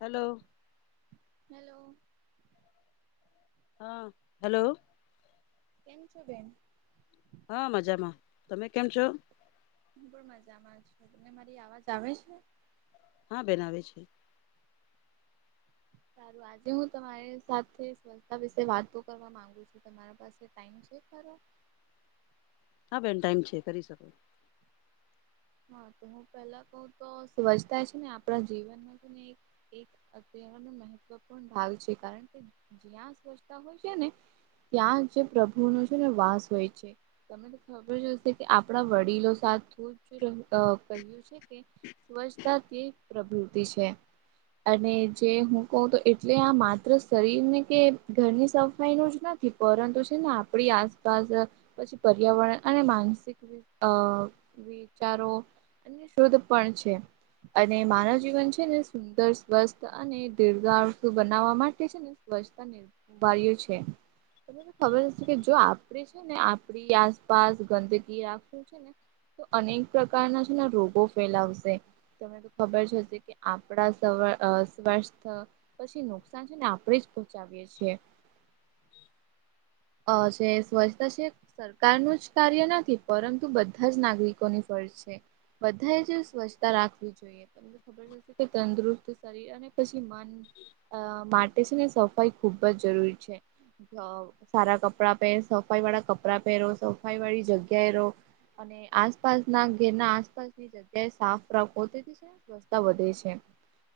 Hello. Hello. હા hello. કેમ છો બેન? હા મજામાં, તમે કેમ છો? હું પણ મજામાં છું, તમને મારી આવાજ આવે છે? હા બેન આવે છે. સારું આજે હું તમારી સાથે સંસ્થા વિશે વાતો કરવા માંગુ છું, તમારે પા ટમ છે ખરો? હા બેન ટાઈમ છે કરી શકો. હા તો હું પેલા કઉ તો સ્વચ્છતા છે ને આપણા જીવનમાં ને અત્યારનો મહત્વપૂર્ણ ભાગ છે, કારણ કે તા હોય છે ને, ત્યાં જે પ્રભુનો છે ને વાસ હોય છે. તમને ખબર જ હશે કે આપણા વડીલો સાથે કહ્યું છે. સ્વ્છતા તે પ્રવૃતિ છે. અને જે હું કઉ તો એટલે આ માત્ર શરીર ને કે ઘરની સફાઈ ન જ નથી. પરંતુ છે ને આપડી આસપાસ પછી પર્યાવરણ અને માનસિક અ વિચારો અને શુધ પણ છે. અને માનવ જીવન છે ને સુંદર સ્વસ્થ અને દીર્ધુ બનાવવા માટે છે ને. સ્વચ્છતા ઉભાર્યું છે. તમને ખબર હશે કે જો આપડી છે ને આપડી આસપાસ ગંદકી રાખું છે ને. તો અનેક પ્રકારના છે ને રોગો ફેલાવશે. તમને તો ખબર જ હશે કે આપણા સ્વસ્થ પછી નુકસાન છે ને આપણેે જ પહોંચાવીએ છીએ. અ છે સ્વચ્છતા છે સરકારનું જ કાર્ય નથી પરંતુ બધા જ નાગરિકોની ફરજ છે. બધાએ જ સ્વચ્છતા રાખવી જોઈએ. ખબર જશે કે તંદુરુસ્ત શરીર અને પછી મન અ માટે છે ને સફાઈ ખુબ જ જરૂરી છે. સારા કપડાં પહેર સફાઈ વાળા કપડાં પહેરો સફાઈ વાળી જગ્યાએ રહ. અને આસપાસ ના ઘેર ના આસપાસની જગ્યાએ સાફ રાખતી છે. વ વધે છે.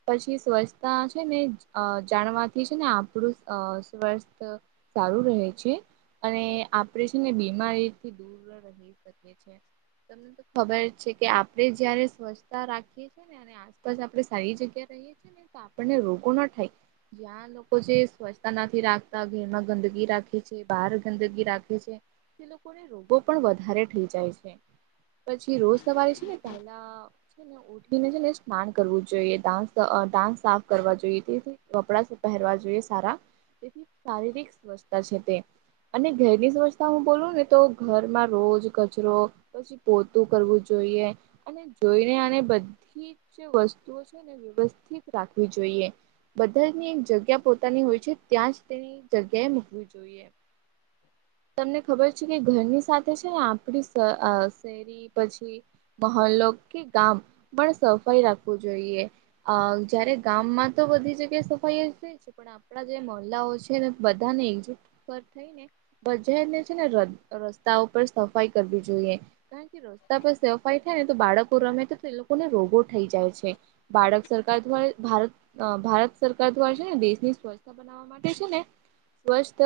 પછી સ્વચ્છતા છે ને જાણવાથી છે ને આપણું સ્વસ્થ સારું રહે છે, અને આપરેેશન એ બીમારીથી દૂર રહી શકે. તમને તો ખબર છે કે, આપણે જયારે સ્વચ્છતા રાખીએ છીએને અને આસપાસ આપડે સારી જગ્યા રહીએ છીએ ને, તો આપણને રોગો ના થાય. ત્યાં લોકો જે સ્વચ્છતા નથી રાખતા ઘેરમાં ગંદગી રાખતા બાર ગંદગી રાખે છે, તે લોકોને રોગો પણ વધારે થઈ જાય છે. પછી રોજ સવારે છે ને પહેલા છે ને ને જને સ્નાન કરવું જોઈએા સાફ કરવા જોઈએ તેથી વપડા પહેરવા જોઈએ સારા, તેથી શારીરિક સ્વચછતા છે તે. અને ઘરની વવસ્થા હું બોલું ને તો ઘરમાં રોજ કચરો. પછી પોતું કરવું જોઈએ, અને જોઈને આને બધીજ વસ્તુઓ છેને વ્યવસ્થિત રાખવી જોઈએ. બધાની એક જગ્યા પોતાની હોય છે, ત્યાંજ તેની જગ્યાએ મૂકવી જોઈએ. તમને ખબર છે કે ઘરની સાથે છે ને આપડી શ અ શરી પછી મહોલો કે ગામ પણ સફાઈ રાખવું જોઈએ. અ જયારે ગામમાં તો બધી જગ્યા સફાઈયજ રે છે. પણ આપણા જે મહલ્લાઓ છે ને બધાને એકજુટ પર થઈ ને બજાર ને છે ને ર રસ્તા ઉપર સફાઈ કરવી જોઈએ. કે કે રસ્તા પર સફાઈ થાય ને, તો બાળકો રમે તો તો એ લોકોને રોગો થઈ જાય છે. બાળક સરકાર દ્વારા ભારત અ ભારત સરકાર દ્વારા છે ને દેશની સ્વચ્છતા પર થવા માટે છે ને, સ્વચ્ત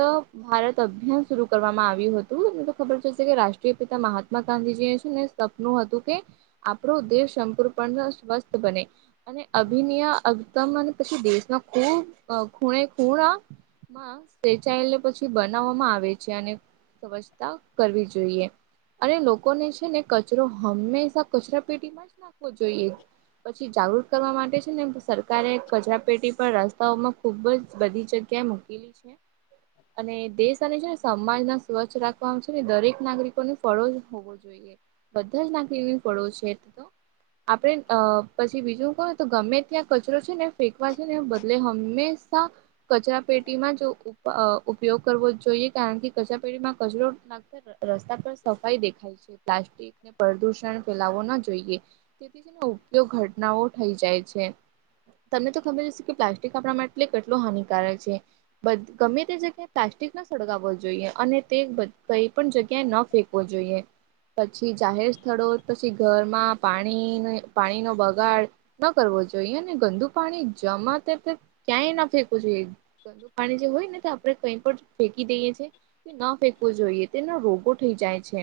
ભારત અભિયાન શરૂ કરવામાં આવ્યું હતું, અને તો ખબર છે કે રાષ્ટ્રીય પિતા મહાત્મા ગાંધીજી એ છેને સપનું હતું કે આપણું દેશ સંપૂર્ણપ સ્વસ્થ બને અને અભિનિય અગ તમને પછી દેશમાં ખૂ ખૂણે ખૂણા મા સેચાયે પછી બનાવવામાં આવે છે, અને સ્વજતા કરવી જોઈએ. અને લોકોને છે ને કચરો હંમેશા કચરા પેટીમાં જ નાખવો જોઈએ. પછી જાગૃત કરવા માટે છે ને તો સરકારે કચરાપેટી પર રસ્તાઓમાં ખુબજ બધી જગ્યાએ મૂકેલી છે, અને દેશ અને સમાજ ના સ્વચ્છ રાખવાનું છે ને દરેક નાગરિકોને ફળોજ હોવો જોઈએ. બધા જ નાકેવી પડો છે. આપડે અ પછી બીજું કહને તો ગમે ત્યાં કચરો છે ને. ફેંકવા છે ને બદલે હંમેશા કચરા પેટીમાં જ ઉપ અ ઉપયોગ કરવો જોઈએ, કારણ કે કચરા પેટીમાં કચરો લાગતો રસ્તા પર સફાઈ દેખાય છે, પ્લાસ્ટિકને પ્રદુષણ ફેલાવવો ના જોઈએ. તેથી છે ને ઉપયોગ ઘટનાઓ થઈ જાય છે, તમને તો ખબર હશે કે પ્લાસ્ટિક આપણા માટે તે કેટલો હાનિકારક છે, ગમે તે જગ્યા પ્લાસ્ટિક ના સળગાવો જોઈએ, અને તે બ કઈ પણ જગ્યાએ ન ફેંકવો જોઈએ. પછી જાહેર સ્થળો, પછી ઘરમાં પાણી ન પાણીનો બગાડ ન કરવો જોઈએ ને, ગંદુ પાણી જમા તેમ ક્યાંય ના ફેંકવું જોઈએ. ગંદુ પાણી જે હોય ને તો આપડે કઈ પણ ફેંકી દઈએ છે, તે ન ફેંકવો જોઈએ, તેના રોગો થઈ જાય છે.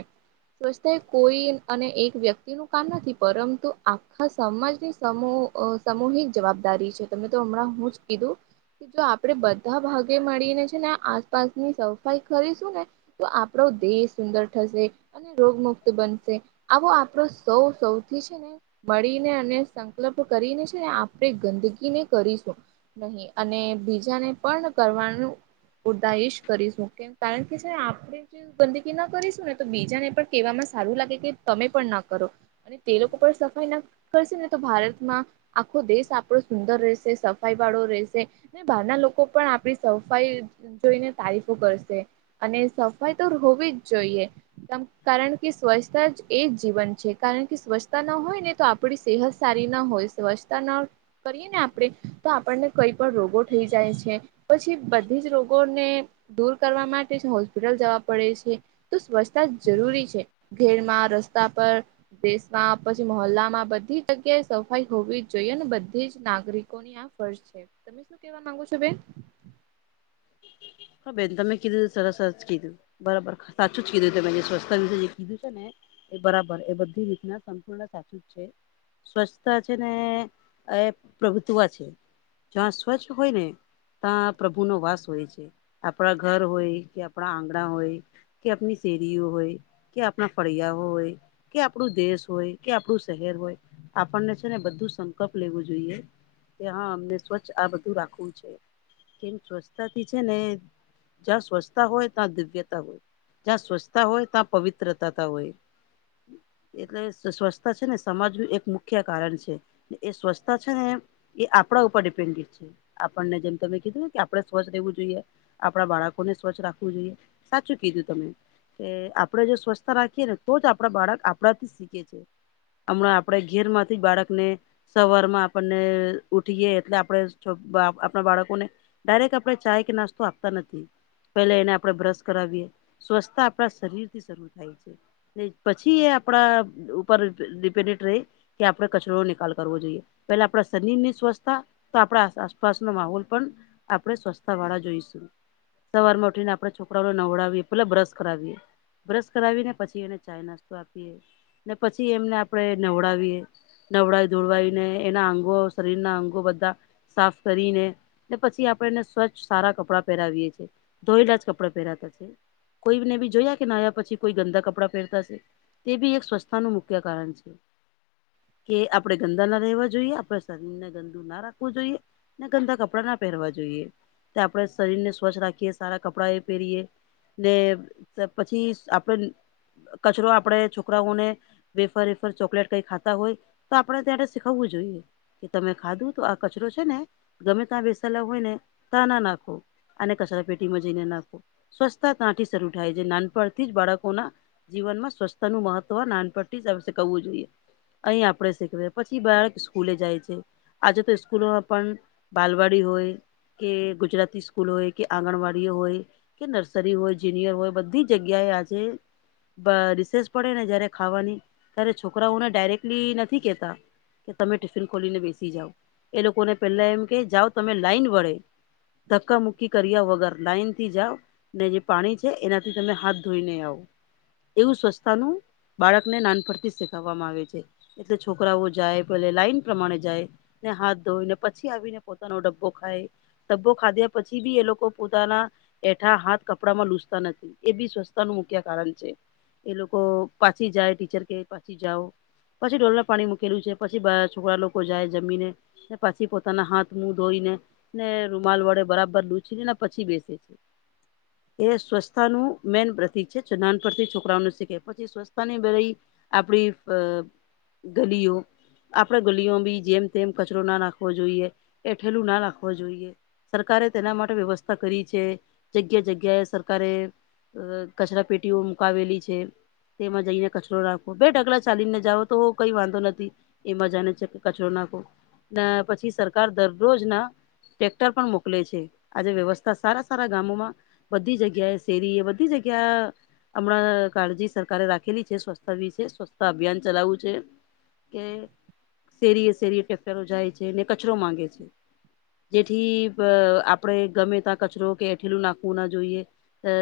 સ્વચ્છતા કોઈ અને એક વ્યક્તિ નું કામ નથી, પરંતુ આખા સમાજની સમૂહ અ સમૂહિક જવાબદારી છે. તમેતો હમણાં હું જ કીધું, કે જો આપણેે બધા ભાગે મળીને છે ને આસ પાસની સફાઈ કરીશું ને, તો આપણો દેશ સુંદર થશે. અને રોગ મુક્ત બનશે, આવો આપણો સૌ સૌથી છે ને મળીને અને સંકલપ કરીને છે ને, આપણે ગંદકી નય કરીશું. નહી અને બીજાને પણ કરવાનું તાઈશ કરીશું, કેમ કારણકે છે ને આપણે જે ગંદકી ના કરીશું ને તો, બીજાને પણ કેહેવામાં સારું લાગે કે તમે પણ ના કરો. અને તે લોકો પણ સફાઈ ના કરશે ને, તો ભારતમાં આખો દેશ આપણો સુંદર રહેશે સ સફાઈ વાળો રહેશે, ને બહારના લોકો પણ આપડી સફાઈ જોઈને તારીફો કરશે, અને સફાઈ તો હોવી જ જોઈએ. કારણ કે સ્વચ્છતા જ એ જ જીવન છે, કારણ કે સ્વચ્છતા ન હોય ને તો આપ આપડી સેહત સારી ના હોય, સ્વચ્છતા ન કરીએ ને આપણે તો આપણને કઈ પણ રોગો થઈ જાય છે, પછી બધી જ રોગો ને દૂર કરવા માટે હોસ્પિટલ જવા પડે છે, તો સ્વચ્છતા જરૂરી છે. ઘેરમાં રસ્તા પર. દેશમાં પછી મહોલ્લા માં બધી જ જગ્યાએ સફાઈ હોવી જ જોઈએ ને બધી જ નાગરિકોની ફર્ક છે, તમે શું કેવા માંગો છો બેન? હા બેન તમે કીધું સરસ કીધું. બરાબર સાચું જ કીધું ત મે જે સ્વસ્થ વિશે જે કીધું છે ને. એ બરાબર એ બધી રીતના સંપૂર્ણ સાચું જ છે. સ્વચ્છતા છે ને એ પ્રભુત્વ છે. જ્યાં સ્વચ્છ હોય ને, ત્યાં પ્રભુ નો વાસ હોય છે, આપણા ઘર હોય કે આપણા આંગણા હોય. કે આપની શેરીઓ હોય, કે આપણા ફળિયાઓ હોય. કે આપણું દેશ હોય કે આપણું શહેર હોય, આપણને છે ને બધું સંકલ્પ લેવું જોઈએ. કે હા અમને સ્વચ્છ આ બધું રાખવું છે, કેમ સ્વચ્છતાથી છે ને જ્યા સ્વચ્છતા હોય ત્યા દિવ્યતા હોય. [unintelligible] એટલે સ્વચસ્થતા છે ને સમાજનું એક મુખ્ય કારણ છે. એ સ્વચ્છતા છે ને એ આપણા ઉપર ડિપેન્ડેટ છે, આપણને જેમ તમે કીધું કે આપણે સ્વચ્છ રહેવું જોઈએ, આપડા બાળકોને સ્વચ્છ રાખવું જોઈએ, સાચું કીધું તમે. કે આપણેે જો સ્વચ્થતા રાખીએ ને તો જ આપણા બાળક આપણાથી શીખે છે. હમણાં આપણે ઘેર માંથી બાળકને સવાર માં આપણને ઉઠીએ એટલે આપણે આપણા બાળકોને ડાયરેક્ટ આપણે ચાય કે નાસ્તો આપતા નથી. પેલા એને આપણે બ્રશ કરાવીએ, સ્વચ્છતા આપણા શરીર થી શરૂ થાય. પછી એ આપણા ઉપર ડિપેન્ડેડ રે. કે આપણે કચરા નો નિકાલ કરવો જોઈએ, પેલા આપણા શરીર ની સ્વચ્છતા તો આપણા આસપાસનો માહોલ પણ, આપણે સ્વસ્છતા વાળા જોઈશું. સવારમાં ઉઠીને આપડે છોકરાઓને નવડાવીએ પેલા બ્રશ કરાવીએ. બ્રશ કરાવી ને પછી એને ચાય નાસ્તો આપીએ, ને પછી એમને આપણે નનેવડાવીએ. નવળાઈ ધોળવાઈને એના અંગો શરીરના અંગો બધા. સાફ કરીને, પછી આપ આપને સ્વચ્છ સારા કપડાં પહેરાવીએ છીએ, ધોયેલા જ કપડા પહેરાતા છે. કોઈને બી જોયા કે ના આવ્યા પછી કોઈ ગંદા કપડાં પહેરતાશે? તે બી એક સ્વચ્થતાનું મુખ્ય કારણ છે. કે આપણેે ગંદા ના રહેવા જોઈએ આપણે શરીર ને ગંદુ ના રાખવું જોઈએ. ને ગંદા કપડા ના પહેરવા જોઈએ, તે આપણે શરીર ને સ્વચ્છ રાખીએ સારા કપડાં એ પહેરીએ. ને પછી આપડે કચરો આપણેે છોકરાઓને. વફરફર ચોકલેટ કઈ ખાતા હોય, તો આપડણે ત્યાં શીખવવું જોઈએ. કે તમે ખાધું તો આ કચરો છે, ને ગમે ત્યાં બેસાલા હોયને તા ના નાખો, અને કચરા પેટીમાં જઈને નાખો. સ્વચ્છતા ત્યાંથી શરૂ થાય છે નાનપણથી જ બાળકોના જીવનમાં સ્વસ્થતા નનું મહત્વ નાનપથી જ કવું જોઈએ. અહીં આપડે શીખવે પછી બાળક સ્કૂલે જાય છે. આજે તો સ્કૂલોમાં પણ બાલવાડી હોય. કે ગુજરાતી સ્કૂલ હોય કે આંગણવાડીઓ હોય. કે નર્સરી હોય જુનિયર હોય બધી જગ્યાએ આજે રિસેસ પડે ને જયારે ખાવાની ત્યારે છોકરાઓને ડાયરેક્ટલી નથી કેતા. કે તમે ટિફિન ખોલીને બેસી જાઓ એ લોકોને પેલા એમ કે જાઓ તમે લાઈન વળે. ધક્ક મુુક્કી કર્યા વગર લઇનથી જાઓ. ને જે પાણી છે એનાથી તમે હાથ ધોઈને આવો. એવું સ્વચ્છતાનું બાળકને નાન પરથી શીખવવામાં આવે છે. એટલે છોકરાઓ જાય પલે લાઈન પ્રમાણે જાય. ને હાથ ધોઈ ને પછી આવીને પોતાનો ડબ્બો ખાય. ડબ્બો ખાધ્યા પછી બી એ લોકો પોતાના એઠા હાથ કપડામાં લૂસતા નથી એ બી સ્વચથતાનું મુખ્ય કારણ છે. એ લોકો પાછી જાય ટીચર કે પાછી જાઓ. પછી ઢોલર પાણી મૂકેલું છે. પછી છોકરા લોકો જાય જમીને. પછી પોતાના હાથ મુ ધોઈને. ને રૂમાલ વડે બરાબર લૂછીને ને પછી બેસે છે. [inaudible] એ સ્વચથતા નું મેન પ્રતિક છે. નાન પરથી છોકરાઓું શીખે પછી સ્વસ્થતાની ભ. આપડી અ ગલીઓ. આપડે ગલીઓ બી જેમ તેમ કચરો ના નાખવો જોઈએ એઠેલું ના રાખવું. જોઈએ સરકારે તેના માટે વ્યવસ્થા કરી છે. જગ્યા જગ્યાએ સરકારે. અ કચરા પેટીઓ મુકાવેલી છે. તેમાં જઈને કચરો રાખવો બે ઢગલા ચાલીને જાવ તો કઈ વાંધો નથી. એમાં જાને છે કે કચરો નાખો ને પછી સરકાર દરરોજ ના ટટેક્ટર પણ મોકલે છે. આજે વ્યવસ્થા સારા સારા ગામમાં. બધી જગ્યાએ શેરી એ બધી જગ્યા હમણાં કાળજી સરકારે રાખેલી છે સ્વચછ વિશે સ્વચ્છતા અભિયાન ચલાવું છે. કે શેરીએ શેરીફરો જાય છે ને કચરો માંગે છે. જેથી આપણેે ગમે ત્યાં કચરો કે એઠીલું નાખવું ના જોઈએ.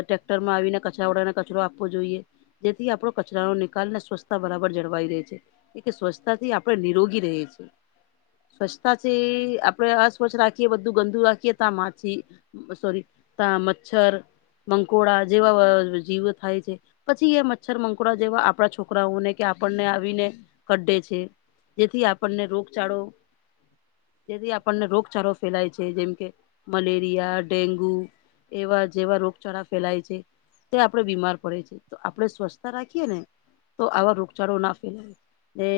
ટ્રેક્ટર માં આવીને કચરા વળને કચરો આપવો જોઈએ. જેથી આપડો કચરાનો નિકાલ ને સ્વચ્છતા બરાબર જળવાઈ રે છે. એ સ્વચ્છતાથી આપડે નિરોગી ર છીએ સ્વચ્છતાથી આપડે આ સ્વચ્છ રાખીએ બધું ગંદુ રાખીએ ત્યા માછી સોરી ત મચ્છર. મંકોળા જેવા જીવો થાય છે. પછી એ મચ્છર મકડા જેવા આપણા છોકરાઓને કે આપણને આવીને કઢે જેથી આપણને રોગચળો જેથી આપણને રોગ ચારો ફેલાય છે જેમ કે મલેરિયા ડેન્ગુ એવા જેવા રોગચાળા ફેલાય છે. તે આપણેે બીમાર પડે છે તો આપણે સ્વચ્થતા રાખીએ ને તો આવા રોગચાળો ના ફેલાય એ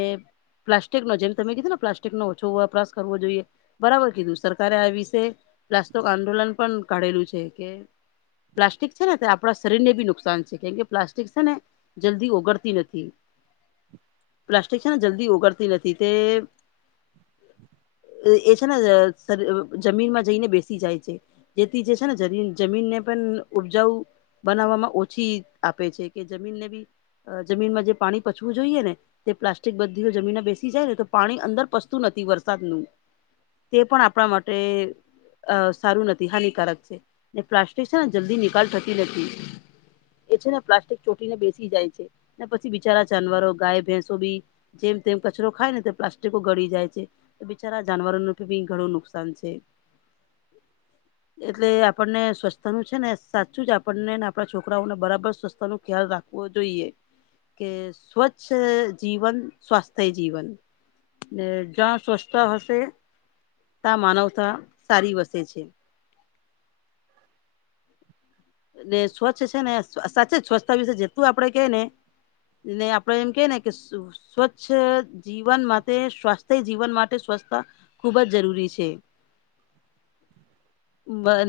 પ્લાસ્ટિક નો જેમ તમે કીધું ને પ્લાસ્ટિક નો ઓછો વપરાશ કરવો જોઈએ બરાબર ને કીધું સરકારે આ વિશે પ્લાસ્ક આંદોલન પણ કાઢેલું છે. પ્લાસ્ટિક છે ને તે આપણા શરીરને બી નુકસાન છે કેમ કે પ્લાસ્ટિક છે ને. જલ્દી ઓગડતી નથી. પ્લાસ્ટિક છે ને જલ્દી ઓગળતી નથી તે [inaudible] એ છે ને જમીનમાં જઈને બેસી જાય છે. જેથી જે છે ને જ જમીન ને પણ ઉપજાવું બનાવવામાં ઓછી આપે છે કે જમીનને બી જમીનમાં જે પાણી પચવું જોઈએ ને. તે પ્લાસ્ટિક બધી જમીન બેસી જાય ને તો પાણી અંદર પસતું નથી વરસાદનું તે પણ આપણા માટે અ સારું નથી હાનિકારક છે ને પ્લાસ્ટિક છે ને જલ્દી નિકાલ થતી નથી. એ છે ને પ્લાસ્ટિક ચોટીને બેસી જાય છે ને પછી બિચારા જાનવરો ગાય ભેંસો બી જેમ તેમ કચરો ખાય ને તે પ્લાસ્ટિકો ગળી જાય છે બિચારા જાનવરોનું ભી ઘણું નુકસાન છે. [unintelligible] એટલે આપણને સ્વસ્થતા નું છે ને, સાચું જ આપણને ને આપણા છોકરાઓને બરાબર સ્વસ્થતા નું ખ્યાલ રાખે. જોઈએ કે સ્વચ્છ જીવન સ્વાસ્થ્ય જીવન. ને જ્યાં સ્વચતા હશે. ત માનવતા સારી વસે છે. ને સ્વચ્છ છે ને સાચે જ સ્વચ્છતા વિશે જેતું આપડે કે ને ને આપડે એમ કે ને કે સ્વચ્છ જીવન માટે સ્વા જીવન માટે સ્વચ્છતા ખુબ જ જરૂરી છે.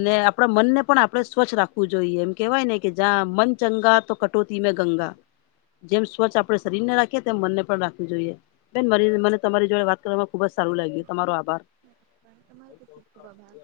ને આપણા મનને પણ આપણે સ્વચ્છ રાખું હુ જોઈ એમ કેહેવાય ને કે, જં મન ચંગા તો કટોતી મેં ગંગા. જેમ સ્વચ્છ આપણે શરીર ને રાખીએ, તેમ મનને પણ રાખવી જોઈએ. બેન, મારી મને તમારી જોડે વાત કરવામાં ખુબ જ સારું લાગ્યું. તમારો આભાર. પણ તમારે પર ખૂબ ખૂબ આભાર.